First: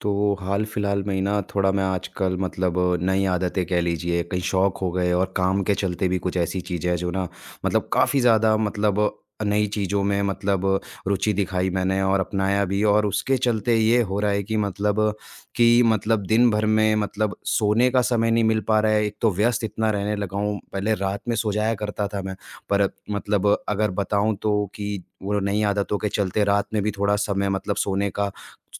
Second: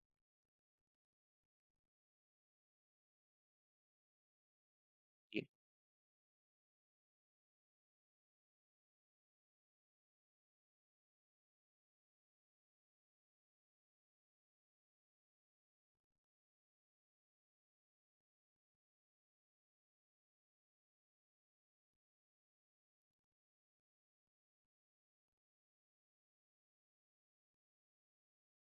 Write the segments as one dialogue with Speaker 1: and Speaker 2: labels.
Speaker 1: तो हाल फिलहाल में ही ना थोड़ा मैं आजकल मतलब नई आदतें कह लीजिए, कहीं शौक हो गए और
Speaker 2: जी,
Speaker 1: काम के चलते भी कुछ ऐसी चीज़ें हैं जो ना मतलब काफ़ी ज़्यादा, मतलब नई चीज़ों में मतलब रुचि दिखाई मैंने और अपनाया भी। और उसके चलते ये हो रहा है कि मतलब दिन भर में मतलब सोने का समय नहीं मिल पा रहा है। एक तो व्यस्त इतना रहने लगा हूँ, पहले रात में सो जाया करता था मैं। पर मतलब अगर बताऊँ तो कि वो नई आदतों के चलते रात में भी थोड़ा समय मतलब सोने का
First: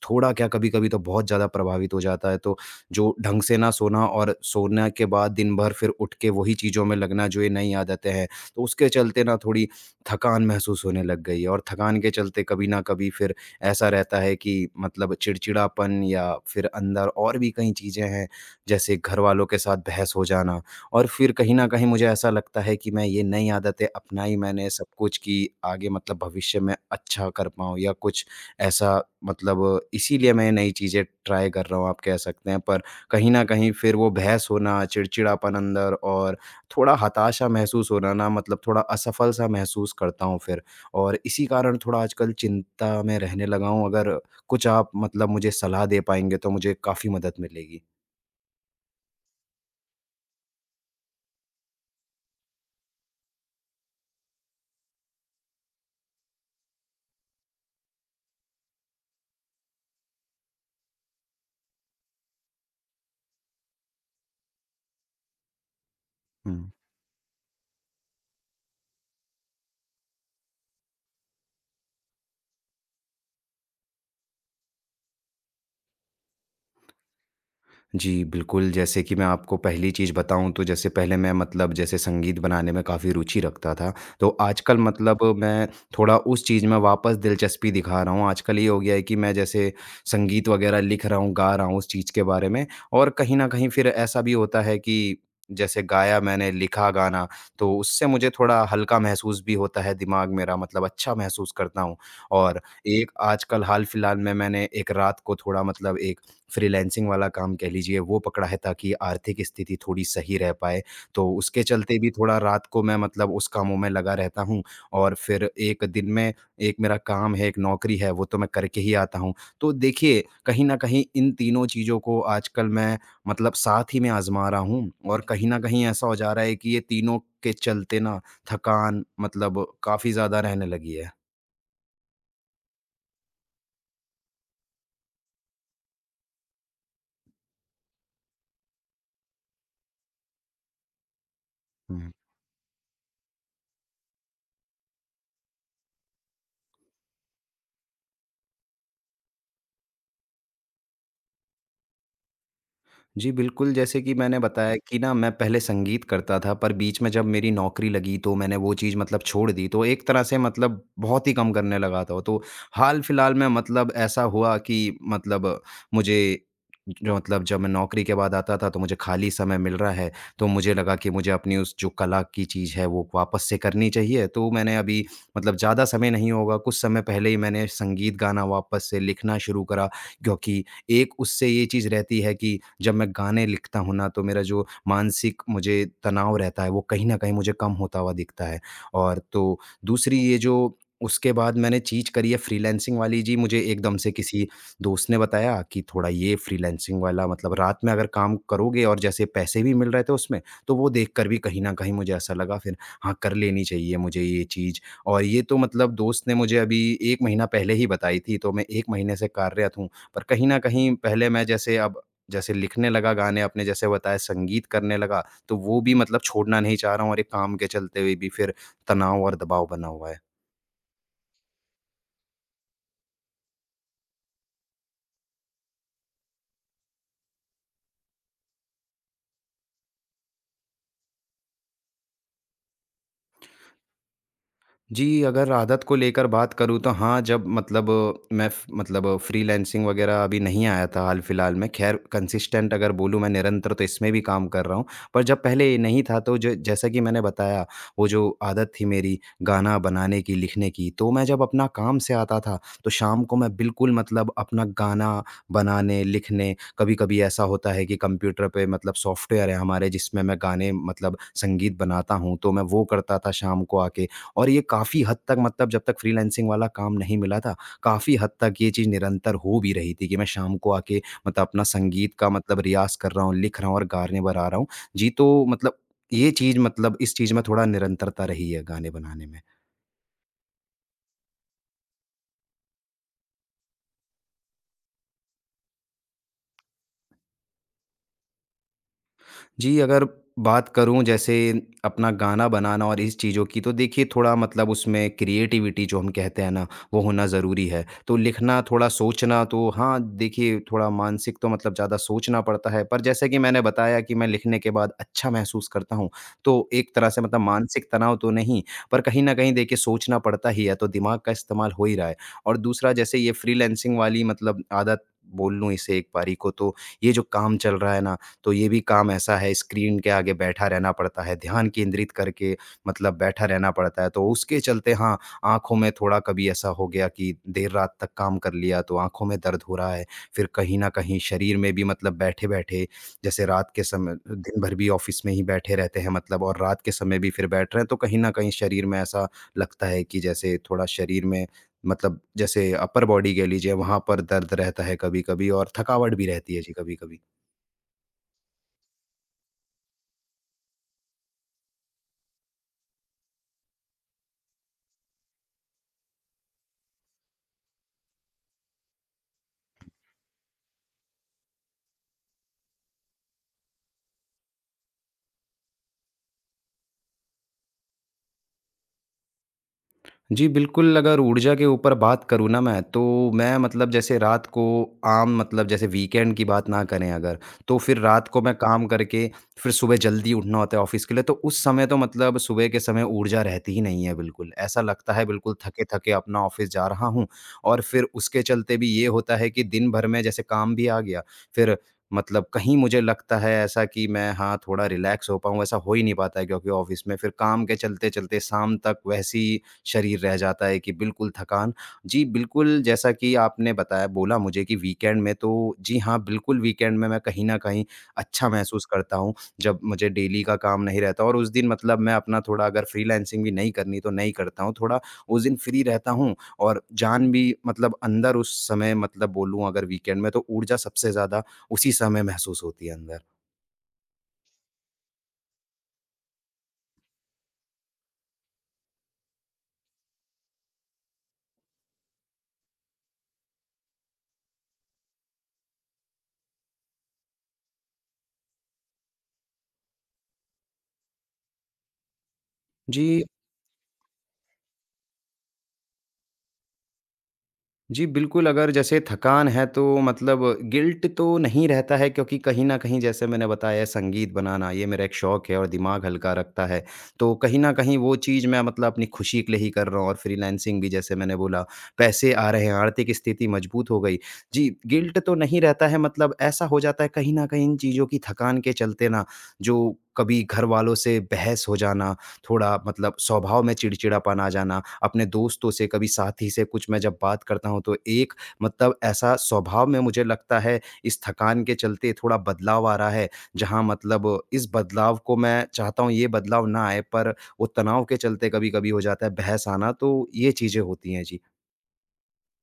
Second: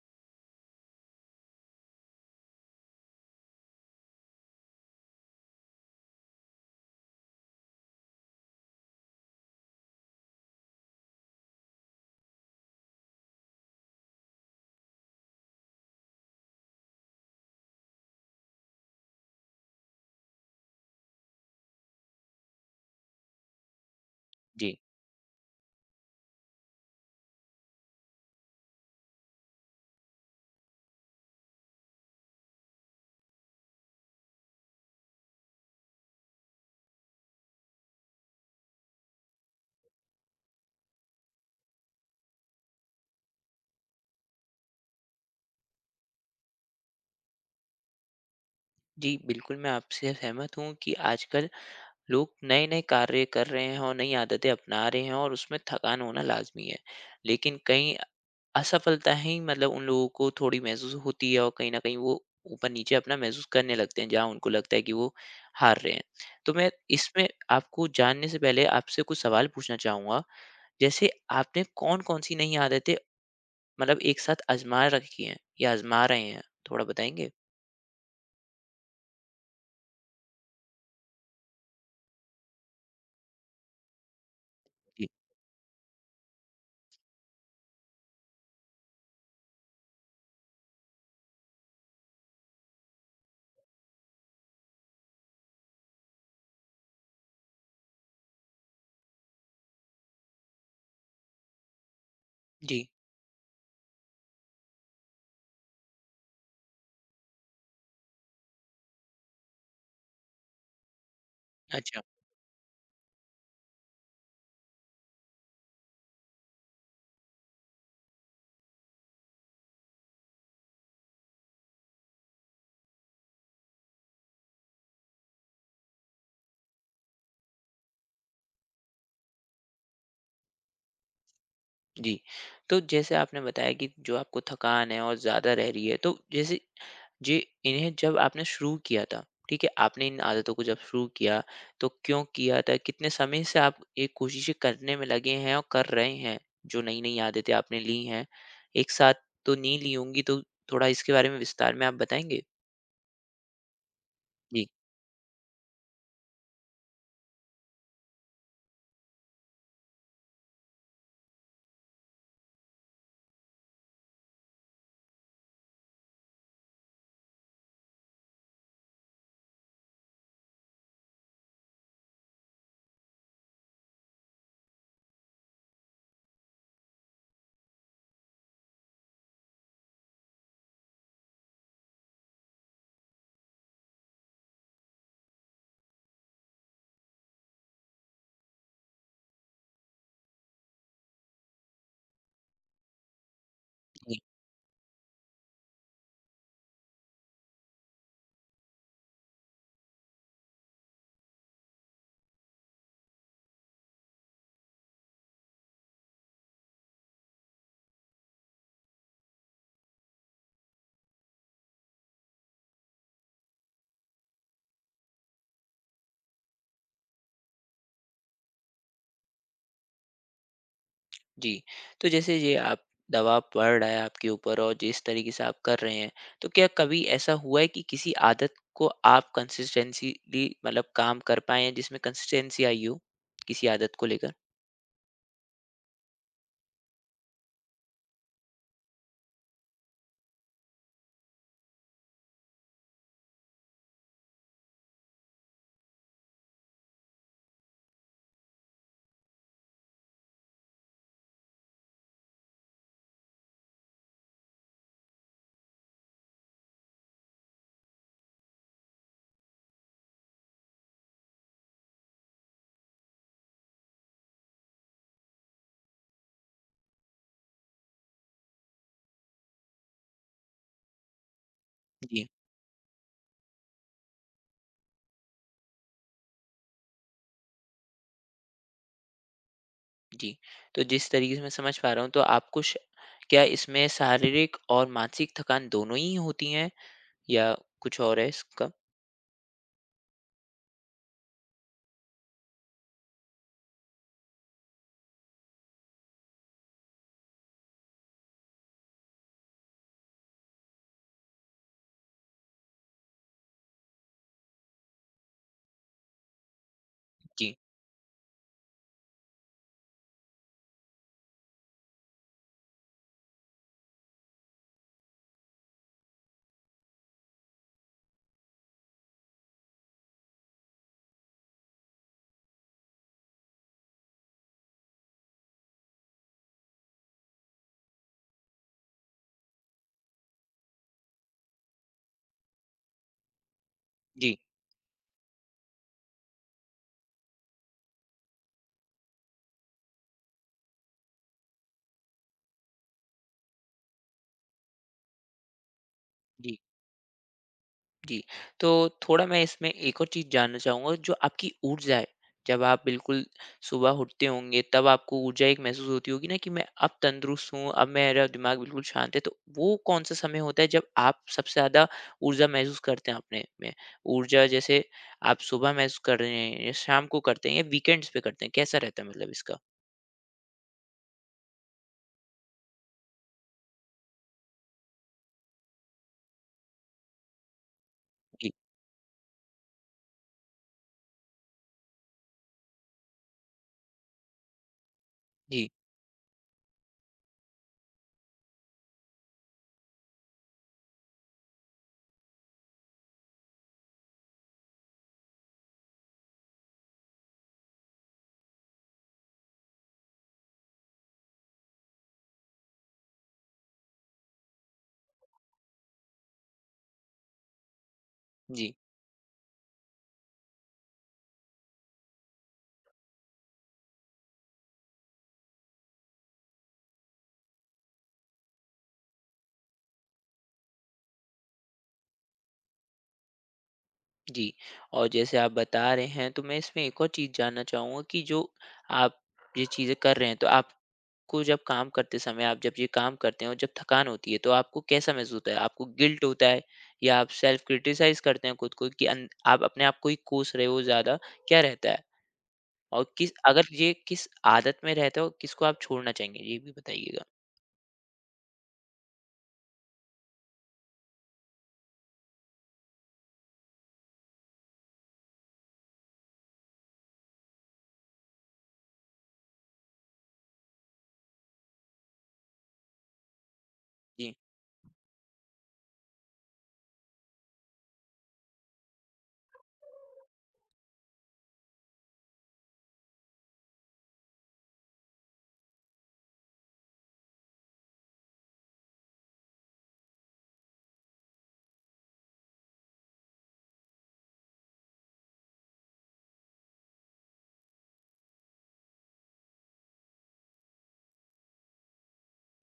Speaker 1: थोड़ा क्या, कभी-कभी तो बहुत ज़्यादा प्रभावित हो जाता है, तो जो ढंग से ना सोना और सोने के बाद दिन भर फिर उठ के वही चीज़ों में लगना जो ये नई आदतें हैं, तो उसके चलते ना थोड़ी थकान महसूस होने लग गई है। और थकान के चलते कभी ना कभी फिर ऐसा रहता है कि मतलब चिड़चिड़ापन या फिर अंदर और भी कई चीज़ें हैं, जैसे घरवालों के साथ बहस हो जाना। और फिर कहीं न कहीं मुझे ऐसा लगता है कि मैं ये नई आदतें अपनाई मैंने
Speaker 2: जी।
Speaker 1: सब कुछ कि आगे मतलब भविष्य में अच्छा कर पाऊँ या कुछ ऐसा मतलब, इसीलिए मैं नई चीज़ें ट्राई कर रहा हूँ आप कह सकते हैं। पर कहीं न कहीं फिर वो बहस होना, चिड़चिड़ापन अंदर और थोड़ा हताशा महसूस होना ना मतलब थोड़ा असफल सा महसूस करता हूँ फिर। और इसी कारण थोड़ा आजकल चिंता में रहने लगा हूँ। अगर कुछ आप मतलब मुझे सलाह दे पाएँगे तो मुझे काफ़ी मदद मिलेगी।
Speaker 2: जी, बिल्कुल मैं आपसे सहमत हूँ कि आजकल लोग नए-नए कार्य कर रहे हैं और नई आदतें अपना रहे हैं और उसमें थकान होना लाज़मी है। लेकिन कहीं असफलता ही मतलब उन लोगों को थोड़ी महसूस होती है और कहीं न कहीं वो ऊपर-नीचे अपना महसूस करने लगते हैं, जहाँ उनको लगता है कि वो हार रहे हैं। तो मैं
Speaker 1: हुँ।
Speaker 2: इसमें आपको जानने से पहले आपसे कुछ सवाल पूछना चाहूँगा। जैसे आपने कौन-कौन सी नई आदतें मतलब एक साथ आज़मा रखी हैं या आज़मा रहे हैं? थोड़ा बताएँगे?
Speaker 1: जी, बिल्कुल, जैसे कि मैं आपको पहली चीज़ बताऊँ तो जैसे पहले मैं मतलब जैसे संगीत बनाने में काफ़ी रुचि रखता था, तो आजकल
Speaker 2: जी।
Speaker 1: मतलब मैं थोड़ा उस चीज़ में वापस दिलचस्पी दिखा रहा हूँ। आजकल ये हो गया है कि मैं जैसे संगीत वगैरह लिख रहा हूँ, गा रहा हूँ उस चीज़ के बारे में। और कहीं न कहीं फिर ऐसा भी होता है कि जैसे गाया मैंने, लिखा गाना, तो उससे मुझे थोड़ा हल्का महसूस भी होता है, दिमाग मेरा मतलब अच्छा महसूस करता हूँ। और
Speaker 2: जी,
Speaker 1: एक आजकल हाल-फिलहाल में मैंने एक रात को थोड़ा मतलब एक फ्रीलांसिंग वाला काम कह लीजिए वो पकड़ा है, ताकि आर्थिक स्थिति थोड़ी सही रह पाए। तो उसके चलते
Speaker 2: अच्छा।
Speaker 1: भी थोड़ा रात को मैं मतलब उस कामों में लगा रहता हूँ। और फिर एक दिन में एक मेरा काम है, एक नौकरी है, वो तो मैं करके ही आता हूँ। तो देखिए, कहीं न कहीं इन तीनों चीज़ों को आजकल मैं मतलब साथ ही में आज़मा रहा हूँ और कहीं न कहीं ऐसा हो जा रहा है कि ये तीनों के चलते ना थकान मतलब काफ़ी ज़्यादा रहने लगी है।
Speaker 2: जी। तो जैसे आपने बताया कि जो आपको थकान है और ज़्यादा रह रही है, तो जैसे जे इन्हें जब आपने शुरू किया था, ठीक है? आपने इन आदतों को जब शुरू किया, तो
Speaker 1: हुँ।
Speaker 2: क्यों किया था? कितने समय से आप ये कोशिशें करने में लगे हैं और कर रहे हैं? जो नई-नई आदतें आपने ली हैं, एक साथ तो नहीं ली होंगी, तो थोड़ा इसके बारे में विस्तार में आप बताएँगे?
Speaker 1: जी, बिल्कुल, जैसे कि मैंने
Speaker 2: जी।
Speaker 1: बताया कि ना मैं पहले संगीत करता था, पर बीच में जब मेरी नौकरी लगी तो मैंने वो चीज़ मतलब छोड़ दी, तो एक तरह से मतलब बहुत ही कम करने लगा था। तो हाल-फिलहाल में मतलब ऐसा हुआ कि मतलब मुझे जो मतलब जब मैं नौकरी के बाद आता था तो मुझे खाली समय मिल रहा है, तो मुझे लगा कि मुझे अपनी उस जो कला की चीज़ है वो वापस से करनी चाहिए। तो मैंने अभी मतलब ज़्यादा समय नहीं होगा, कुछ समय पहले ही मैंने संगीत गाना वापस से लिखना शुरू करा, क्योंकि एक उससे ये चीज़ रहती है कि जब मैं गाने लिखता हूँ ना, तो मेरा जो मानसिक मुझे तनाव रहता है, वो कहीं न कहीं मुझे कम होता हुआ दिखता है। और तो दूसरी ये जो उसके बाद मैंने चीज़ करी है फ्रीलांसिंग वाली जी, मुझे एकदम से किसी दोस्त ने बताया कि थोड़ा ये फ्रीलांसिंग वाला मतलब रात में अगर काम करोगे, और जैसे पैसे भी मिल रहे थे उसमें, तो वो देखकर भी कहीं न कहीं मुझे ऐसा लगा फिर हाँ, कर लेनी चाहिए मुझे ये चीज़। और ये तो मतलब दोस्त ने मुझे अभी 1 महीना पहले ही बताई थी, तो मैं 1 महीने से कार्यरत हूँ। पर कहीं न कहीं पहले मैं जैसे अब जैसे लिखने लगा गाने, आपने जैसे बताया संगीत करने लगा, तो वो भी मतलब छोड़ना नहीं चाह रहा हूँ और एक काम के चलते हुए भी फिर तनाव और दबाव बना हुआ है।
Speaker 2: जी। तो जैसे ये आप दबाव पड़ रहा है आपके ऊपर और जिस तरीके से आप कर रहे हैं, तो क्या कभी ऐसा हुआ है कि किसी आदत को आप कंसिस्टेंसीली मतलब काम कर पाएँ हैं जिसमें कंसिस्टेंसी आई हो, किसी आदत को लेकर?
Speaker 1: जी, अगर आदत को लेकर बात करूँ तो हाँ, जब मतलब मैं फ मतलब फ्रीलांसिंग वगैरह अभी नहीं आया था हाल-फिलहाल में। ख़ैर कंसिस्टेंट अगर बोलूँ मैं निरंतर तो इसमें भी काम कर रहा हूँ। पर जब पहले नहीं था तो ज जैसा कि मैंने बताया, वो जो आदत थी मेरी गाना बनाने की, लिखने की, तो मैं जब अपना काम से आता था तो शाम को मैं बिल्कुल मतलब अपना गाना बनाने, लिखने कभी-कभी ऐसा होता है कि कंप्यूटर पे मतलब सॉफ्टवेयर है हमारे जिसमें मैं गाने मतलब संगीत बनाता हूँ, तो मैं वो करता था शाम को आके। और ये काफ़ी हद तक मतलब जब तक फ्रीलांसिंग वाला काम नहीं मिला था, काफ़ी हद तक ये चीज़ निरंतर हो भी रही थी कि मैं शाम को आके मतलब अपना संगीत
Speaker 2: जी,
Speaker 1: का मतलब रियाज़ कर रहा हूँ, लिख रहा हूँ और गाने बना रहा हूँ। जी, तो मतलब ये चीज़ मतलब इस चीज़ में थोड़ा निरंतरता रही है गाने बनाने में।
Speaker 2: जी। तो जिस तरीके से मैं समझ पा रहा हूँ तो आपको श क्या इसमें शारीरिक और मानसिक थकान दोनों ही होती हैं या कुछ और है इसका?
Speaker 1: जी, अगर बात करूँ जैसे अपना गाना बनाना और इस चीज़ों की तो देखिए थोड़ा मतलब उसमें क्रिएटिविटी जो हम कहते हैं ना, वो होना ज़रूरी है। तो लिखना, थोड़ा सोचना, तो हाँ, देखिए थोड़ा मानसिक तो मतलब ज़्यादा सोचना पड़ता है। पर जैसे कि मैंने बताया कि मैं लिखने के बाद अच्छा महसूस करता हूँ, तो एक तरह से मतलब
Speaker 2: जी,
Speaker 1: मानसिक तनाव तो नहीं, पर कहीं न कहीं देखिए सोचना पड़ता ही है, तो दिमाग का इस्तेमाल हो ही रहा है। और दूसरा जैसे ये फ्रीलांसिंग वाली मतलब आदत बोल लूँ इसे एक बारी को, तो ये जो काम चल रहा है ना, तो ये भी काम ऐसा है, स्क्रीन के आगे बैठा रहना पड़ता है, ध्यान केंद्रित करके मतलब बैठा रहना पड़ता है। तो उसके चलते हाँ, आँखों में थोड़ा कभी ऐसा हो गया कि देर रात तक काम कर लिया तो आँखों में दर्द हो रहा है। फिर कहीं न कहीं शरीर में भी मतलब बैठे-बैठे जैसे रात के समय
Speaker 2: जी,
Speaker 1: दिन भर भी ऑफ़िस में ही बैठे रहते हैं मतलब और रात के समय भी फिर बैठ रहे हैं, तो कहीं न कहीं शरीर में ऐसा लगता है कि जैसे थोड़ा शरीर में मतलब जैसे अपर बॉडी कह लीजिए, वहाँ पर दर्द रहता है कभी-कभी, और थकावट भी रहती
Speaker 2: जी।
Speaker 1: है जी कभी-कभी।
Speaker 2: जी, तो थोड़ा मैं इसमें एक और चीज़ जानना चाहूँगा जो आपकी ऊर्जा है, जब आप बिल्कुल सुबह उठते होंगे तब आपको ऊर्जा एक महसूस होती होगी ना कि मैं अब तंदुरुस्त हूँ, अब मेरा दिमाग बिल्कुल शांत है, तो वो कौन-सा समय होता है जब आप सबसे ज़्यादा ऊर्जा महसूस करते हैं अपने में? ऊर्जा जैसे आप सुबह महसूस कर रहे हैं या शाम को करते हैं या वीकेंड्स पे करते हैं, कैसा रहता है मतलब इसका?
Speaker 1: जी, बिल्कुल, अगर ऊर्जा के ऊपर बात करूँ ना मैं, तो मैं मतलब जैसे रात को आम मतलब जैसे वीकेंड की बात ना करें अगर, तो फिर रात को
Speaker 2: जी,
Speaker 1: मैं काम करके फिर सुबह जल्दी उठना होता है ऑफ़िस के लिए, तो उस समय तो मतलब सुबह के समय ऊर्जा रहती ही नहीं है बिल्कुल। ऐसा लगता है बिल्कुल
Speaker 2: जी,
Speaker 1: थके-थके अपना ऑफ़िस जा रहा हूँ और फिर उसके चलते भी ये होता है कि दिन भर में जैसे काम भी आ गया, फिर मतलब कहीं मुझे लगता है ऐसा कि मैं हाँ, थोड़ा रिलैक्स हो पाऊँ, ऐसा हो ही नहीं पाता है, क्योंकि ऑफ़िस में फिर काम के चलते-चलते शाम तक वैसी शरीर रह जाता है कि बिल्कुल थकान। जी, बिल्कुल जैसा कि आपने बताया बोला मुझे कि वीकेंड में तो जी हाँ, बिल्कुल वीकेंड में मैं कहीं न कहीं अच्छा
Speaker 2: जी,
Speaker 1: महसूस करता हूँ, जब मुझे डेली का काम नहीं रहता और उस दिन मतलब मैं अपना थोड़ा अगर फ्रीलांसिंग भी नहीं करनी तो नहीं करता हूँ, थोड़ा उस दिन फ्री रहता हूँ, और जान भी मतलब अंदर उस समय मतलब बोलूँ अगर वीकेंड में तो ऊर्जा सबसे ज़्यादा उसी समय महसूस होती है अंदर।
Speaker 2: जी। और जैसे आप बता रहे हैं तो मैं इसमें एक और चीज़ जानना चाहूँगा कि जो आप ये चीज़ें कर रहे हैं, तो आप को जब काम करते समय आप जब ये काम करते हो जब थकान होती है तो आपको कैसा महसूस होता है? आपको गिल्ट होता है या आप सेल्फ क्रिटिसाइज़ करते हैं खुद को कि अन आप अपने आप को ही कोस रहे हो ज़्यादा, क्या रहता है? और
Speaker 1: जी।
Speaker 2: किस अगर ये किस आदत में रहते हो, किसको आप छोड़ना चाहेंगे? ये भी बताइएगा?
Speaker 1: जी, बिल्कुल, अगर जैसे थकान है तो मतलब गिल्ट तो नहीं रहता है, क्योंकि कहीं न कहीं जैसे मैंने बताया संगीत बनाना ये मेरा एक शौक है और दिमाग हल्का रखता है। तो कहीं न कहीं वो चीज़ मैं मतलब अपनी खुशी के लिए ही कर रहा हूँ और फ्रीलांसिंग भी जैसे मैंने बोला, पैसे आ रहे हैं, आर्थिक स्थिति मजबूत हो गई।
Speaker 2: जी।
Speaker 1: जी, गिल्ट तो नहीं रहता है, मतलब ऐसा हो जाता है कहीं न कहीं इन चीज़ों की थकान के चलते ना, जो कभी घरवालों से बहस हो जाना, थोड़ा मतलब स्वभाव में चिड़चिड़ापन आ जाना, अपने दोस्तों से, कभी साथी से कुछ मैं जब बात करता हूँ, तो एक मतलब ऐसा स्वभाव में मुझे लगता है, इस थकान के चलते थोड़ा बदलाव आ रहा है, जहाँ मतलब इस बदलाव को मैं चाहता हूँ, ये बदलाव ना आए, पर वो तनाव के चलते कभी-कभी हो जाता है बहस आना, तो ये चीज़ें होती हैं। जी।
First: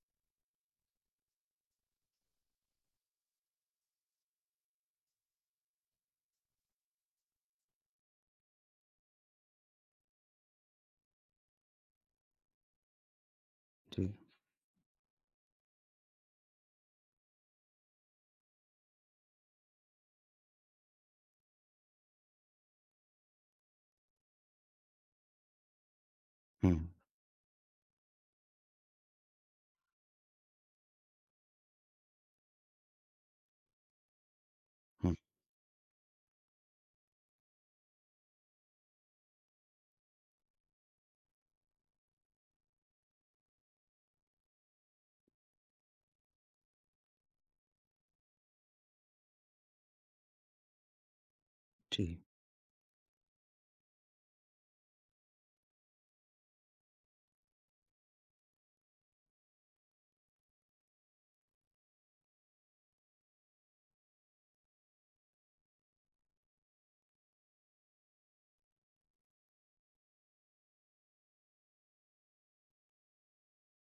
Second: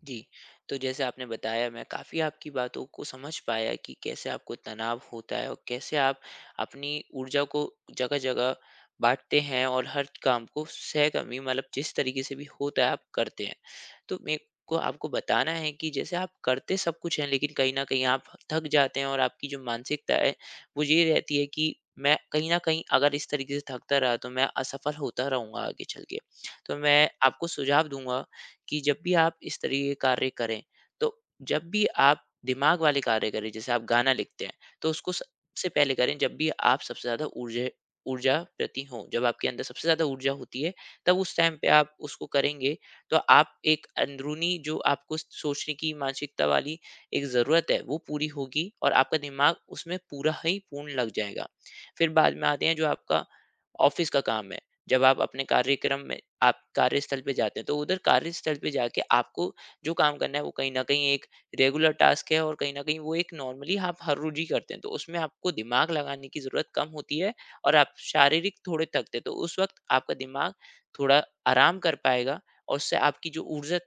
Speaker 2: जी, तो जैसे आपने बताया मैं काफ़ी आपकी बातों को समझ पाया कि कैसे आपको तनाव होता है और कैसे आप अपनी ऊर्जा को जगह-जगह बाँटते हैं और हर काम को सहकर्मी मतलब जिस तरीके से भी होता है आप करते हैं।
Speaker 1: जी।
Speaker 2: तो मेरे को आपको बताना है कि जैसे आप करते सब कुछ हैं लेकिन कहीं न कहीं आप थक जाते हैं और आपकी जो मानसिकता है वो ये रहती है कि मैं कहीं न कहीं अगर इस तरीके से थकता रहा तो मैं असफल होता रहूँगा आगे चल के।
Speaker 1: हुँ,
Speaker 2: तो मैं आपको सुझाव दूँगा कि जब भी आप इस तरीके के कार्य करें, तो जब भी आप दिमाग वाले कार्य करें, जैसे आप गाना लिखते हैं, तो उसको
Speaker 1: हुँ।
Speaker 2: सबसे पहले करें जब भी आप सबसे ज़्यादा ऊर्जे ऊर्जा प्रति हों। जब आपके अंदर सबसे ज़्यादा ऊर्जा होती है, तब उस टाइम पे आप उसको करेंगे, तो आप एक अंदरूनी जो आपको सोचने की मानसिकता वाली एक ज़रूरत है, वो पूरी होगी और आपका दिमाग उसमें पूरा ही पूर्ण लग जाएगा। फिर
Speaker 1: जी,
Speaker 2: बाद में आते हैं जो आपका ऑफ़िस का काम है। जब आप अपने कार्यक्रम में आप कार्यस्थल पे जाते हैं तो उधर कार्यस्थल पे जाके आपको जो काम करना है वो कहीं न कहीं एक रेगुलर टास्क है और कहीं न कहीं वो एक नॉर्मली आप हर रोज़ ही करते हैं। तो उसमें आपको दिमाग लगाने की ज़रूरत कम होती है और आप शारीरिक थोड़े थकते हैं। तो उस वक़्त आपका दिमाग थोड़ा आराम कर पाएगा और उससे आपकी जो ऊर्जा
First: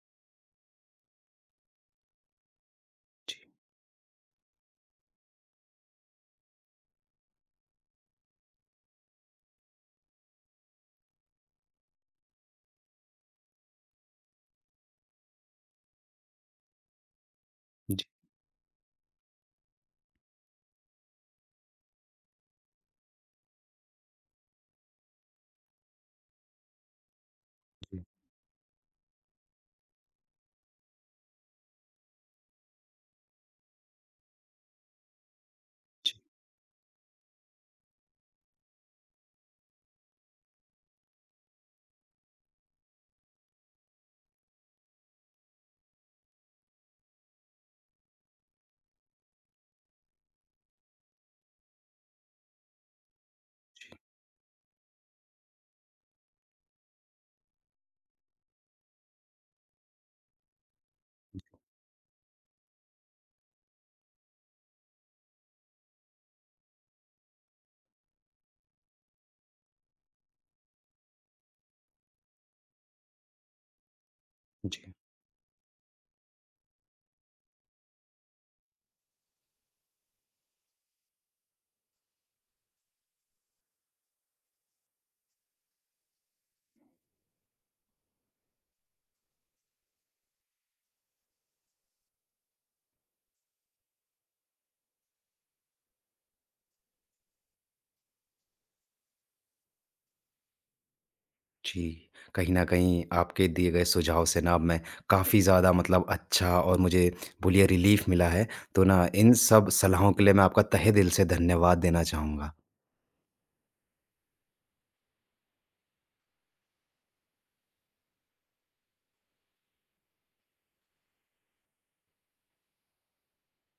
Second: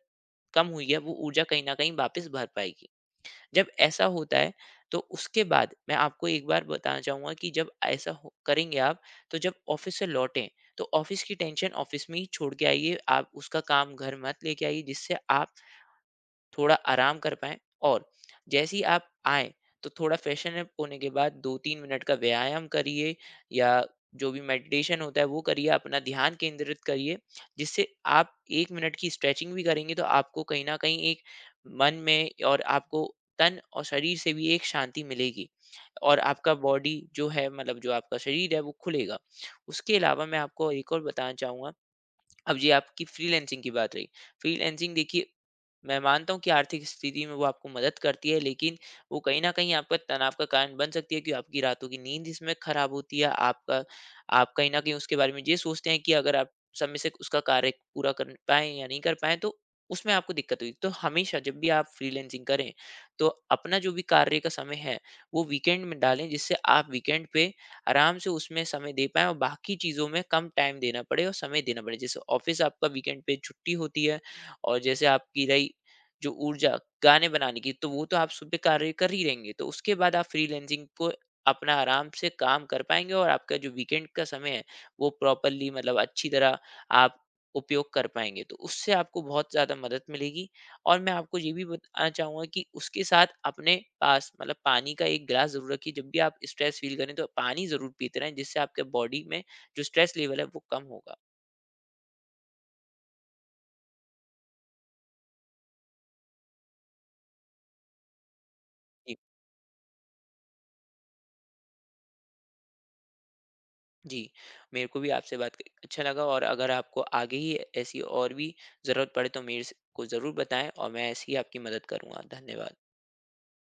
Speaker 2: कम हुई है वो ऊर्जा कहीं न कहीं वापस भर पाएगी।
Speaker 1: जी,
Speaker 2: जब ऐसा होता है तो उसके बाद मैं आपको एक बार बताना चाहूंगा कि जब ऐसा करेंगे आप, तो जब ऑफिस से लौटें तो ऑफिस की टेंशन ऑफिस में ही छोड़ के आइए, आप उसका काम घर मत लेके आइए, जिससे आप थोड़ा आराम कर पाएँ।
Speaker 1: जी,
Speaker 2: और जैसे ही आप आएँ, तो थोड़ा फ्रेशन अप होने के बाद 2-3 मिनट का व्यायाम करिए या जो भी मेडिटेशन होता है वो करिए, अपना ध्यान केंद्रित करिए, जिससे
Speaker 1: जी,
Speaker 2: आप 1 मिनट की स्ट्रेचिंग भी करेंगे तो आपको कहीं न कहीं एक मन में और आपको तन और शरीर से भी एक शांति मिलेगी
Speaker 1: जी,
Speaker 2: और आपका बॉडी जो है मतलब जो आपका शरीर है वो खुलेगा। उसके अलावा मैं आपको एक और बताना चाहूँगा, अब जी आपकी फ्रीलैंसिंग की बात रही। फ्रीलैंसिंग देखिए, मैं मानता हूँ कि आर्थिक स्थिति में वो आपको मदद करती है, लेकिन वो कहीं न कहीं आपका तनाव का कारण बन सकती है कि आपकी रातों की नींद इसमें ख़राब होती है। आपका आप कहीं न कहीं उसके बारे में ये सोचते हैं कि अगर आप समय से उसका कार्य पूरा कर पाएँ या नहीं कर पाएँ तो उसमें आपको दिक्कत हुई। तो हमेशा जब भी आप फ्रीलैंसिंग करें तो अपना जो भी कार्य का समय है वो वीकेंड में डालें, जिससे आप वीकेंड पे आराम से उसमें समय दे पाएँ और बाकी चीज़ों में कम टाइम देना पड़े और समय देना पड़े। जैसे ऑफ़िस आपका वीकेंड पे छुट्टी होती है, और
Speaker 1: जी।
Speaker 2: जैसे आपकी रही जो ऊर्जा गाने बनाने की, तो वो तो आप सुबह कार्य कर ही लेंगे। तो उसके बाद आप फ्रीलांसिंग को अपना आराम से काम कर पाएँगे और आपका जो वीकेंड का समय है, वो प्रॉपरली मतलब अच्छी तरह आप उपयोग कर पाएँगे। तो उससे आपको बहुत ज़्यादा मदद मिलेगी। और मैं आपको ये भी बताना चाहूँगा कि उसके साथ अपने पास मतलब पानी का एक ग्लास ज़रूर रखिए। जब भी आप स्ट्रेस फ़ील करें तो पानी ज़रूर पीते रहें, जिससे आपके बॉडी में जो स्ट्रेस लेवल है वो कम होगा।
Speaker 1: जी, कहीं न कहीं आपके दिए गए सुझाव से ना अब मैं काफ़ी ज़्यादा मतलब अच्छा और मुझे बोलिए रिलीफ़ मिला है। तो ना
Speaker 2: जी,
Speaker 1: इन सब सलाहों के लिए मैं आपका तहे दिल से धन्यवाद देना चाहूँगा।
Speaker 2: जी। मेरे को भी आपसे बात करके अच्छा लगा और अगर आपको आगे ही ऐसी और भी ज़रूरत पड़े तो मेरे से को ज़रूर बताएँ और मैं ऐसे ही आपकी मदद करूँगा। धन्यवाद।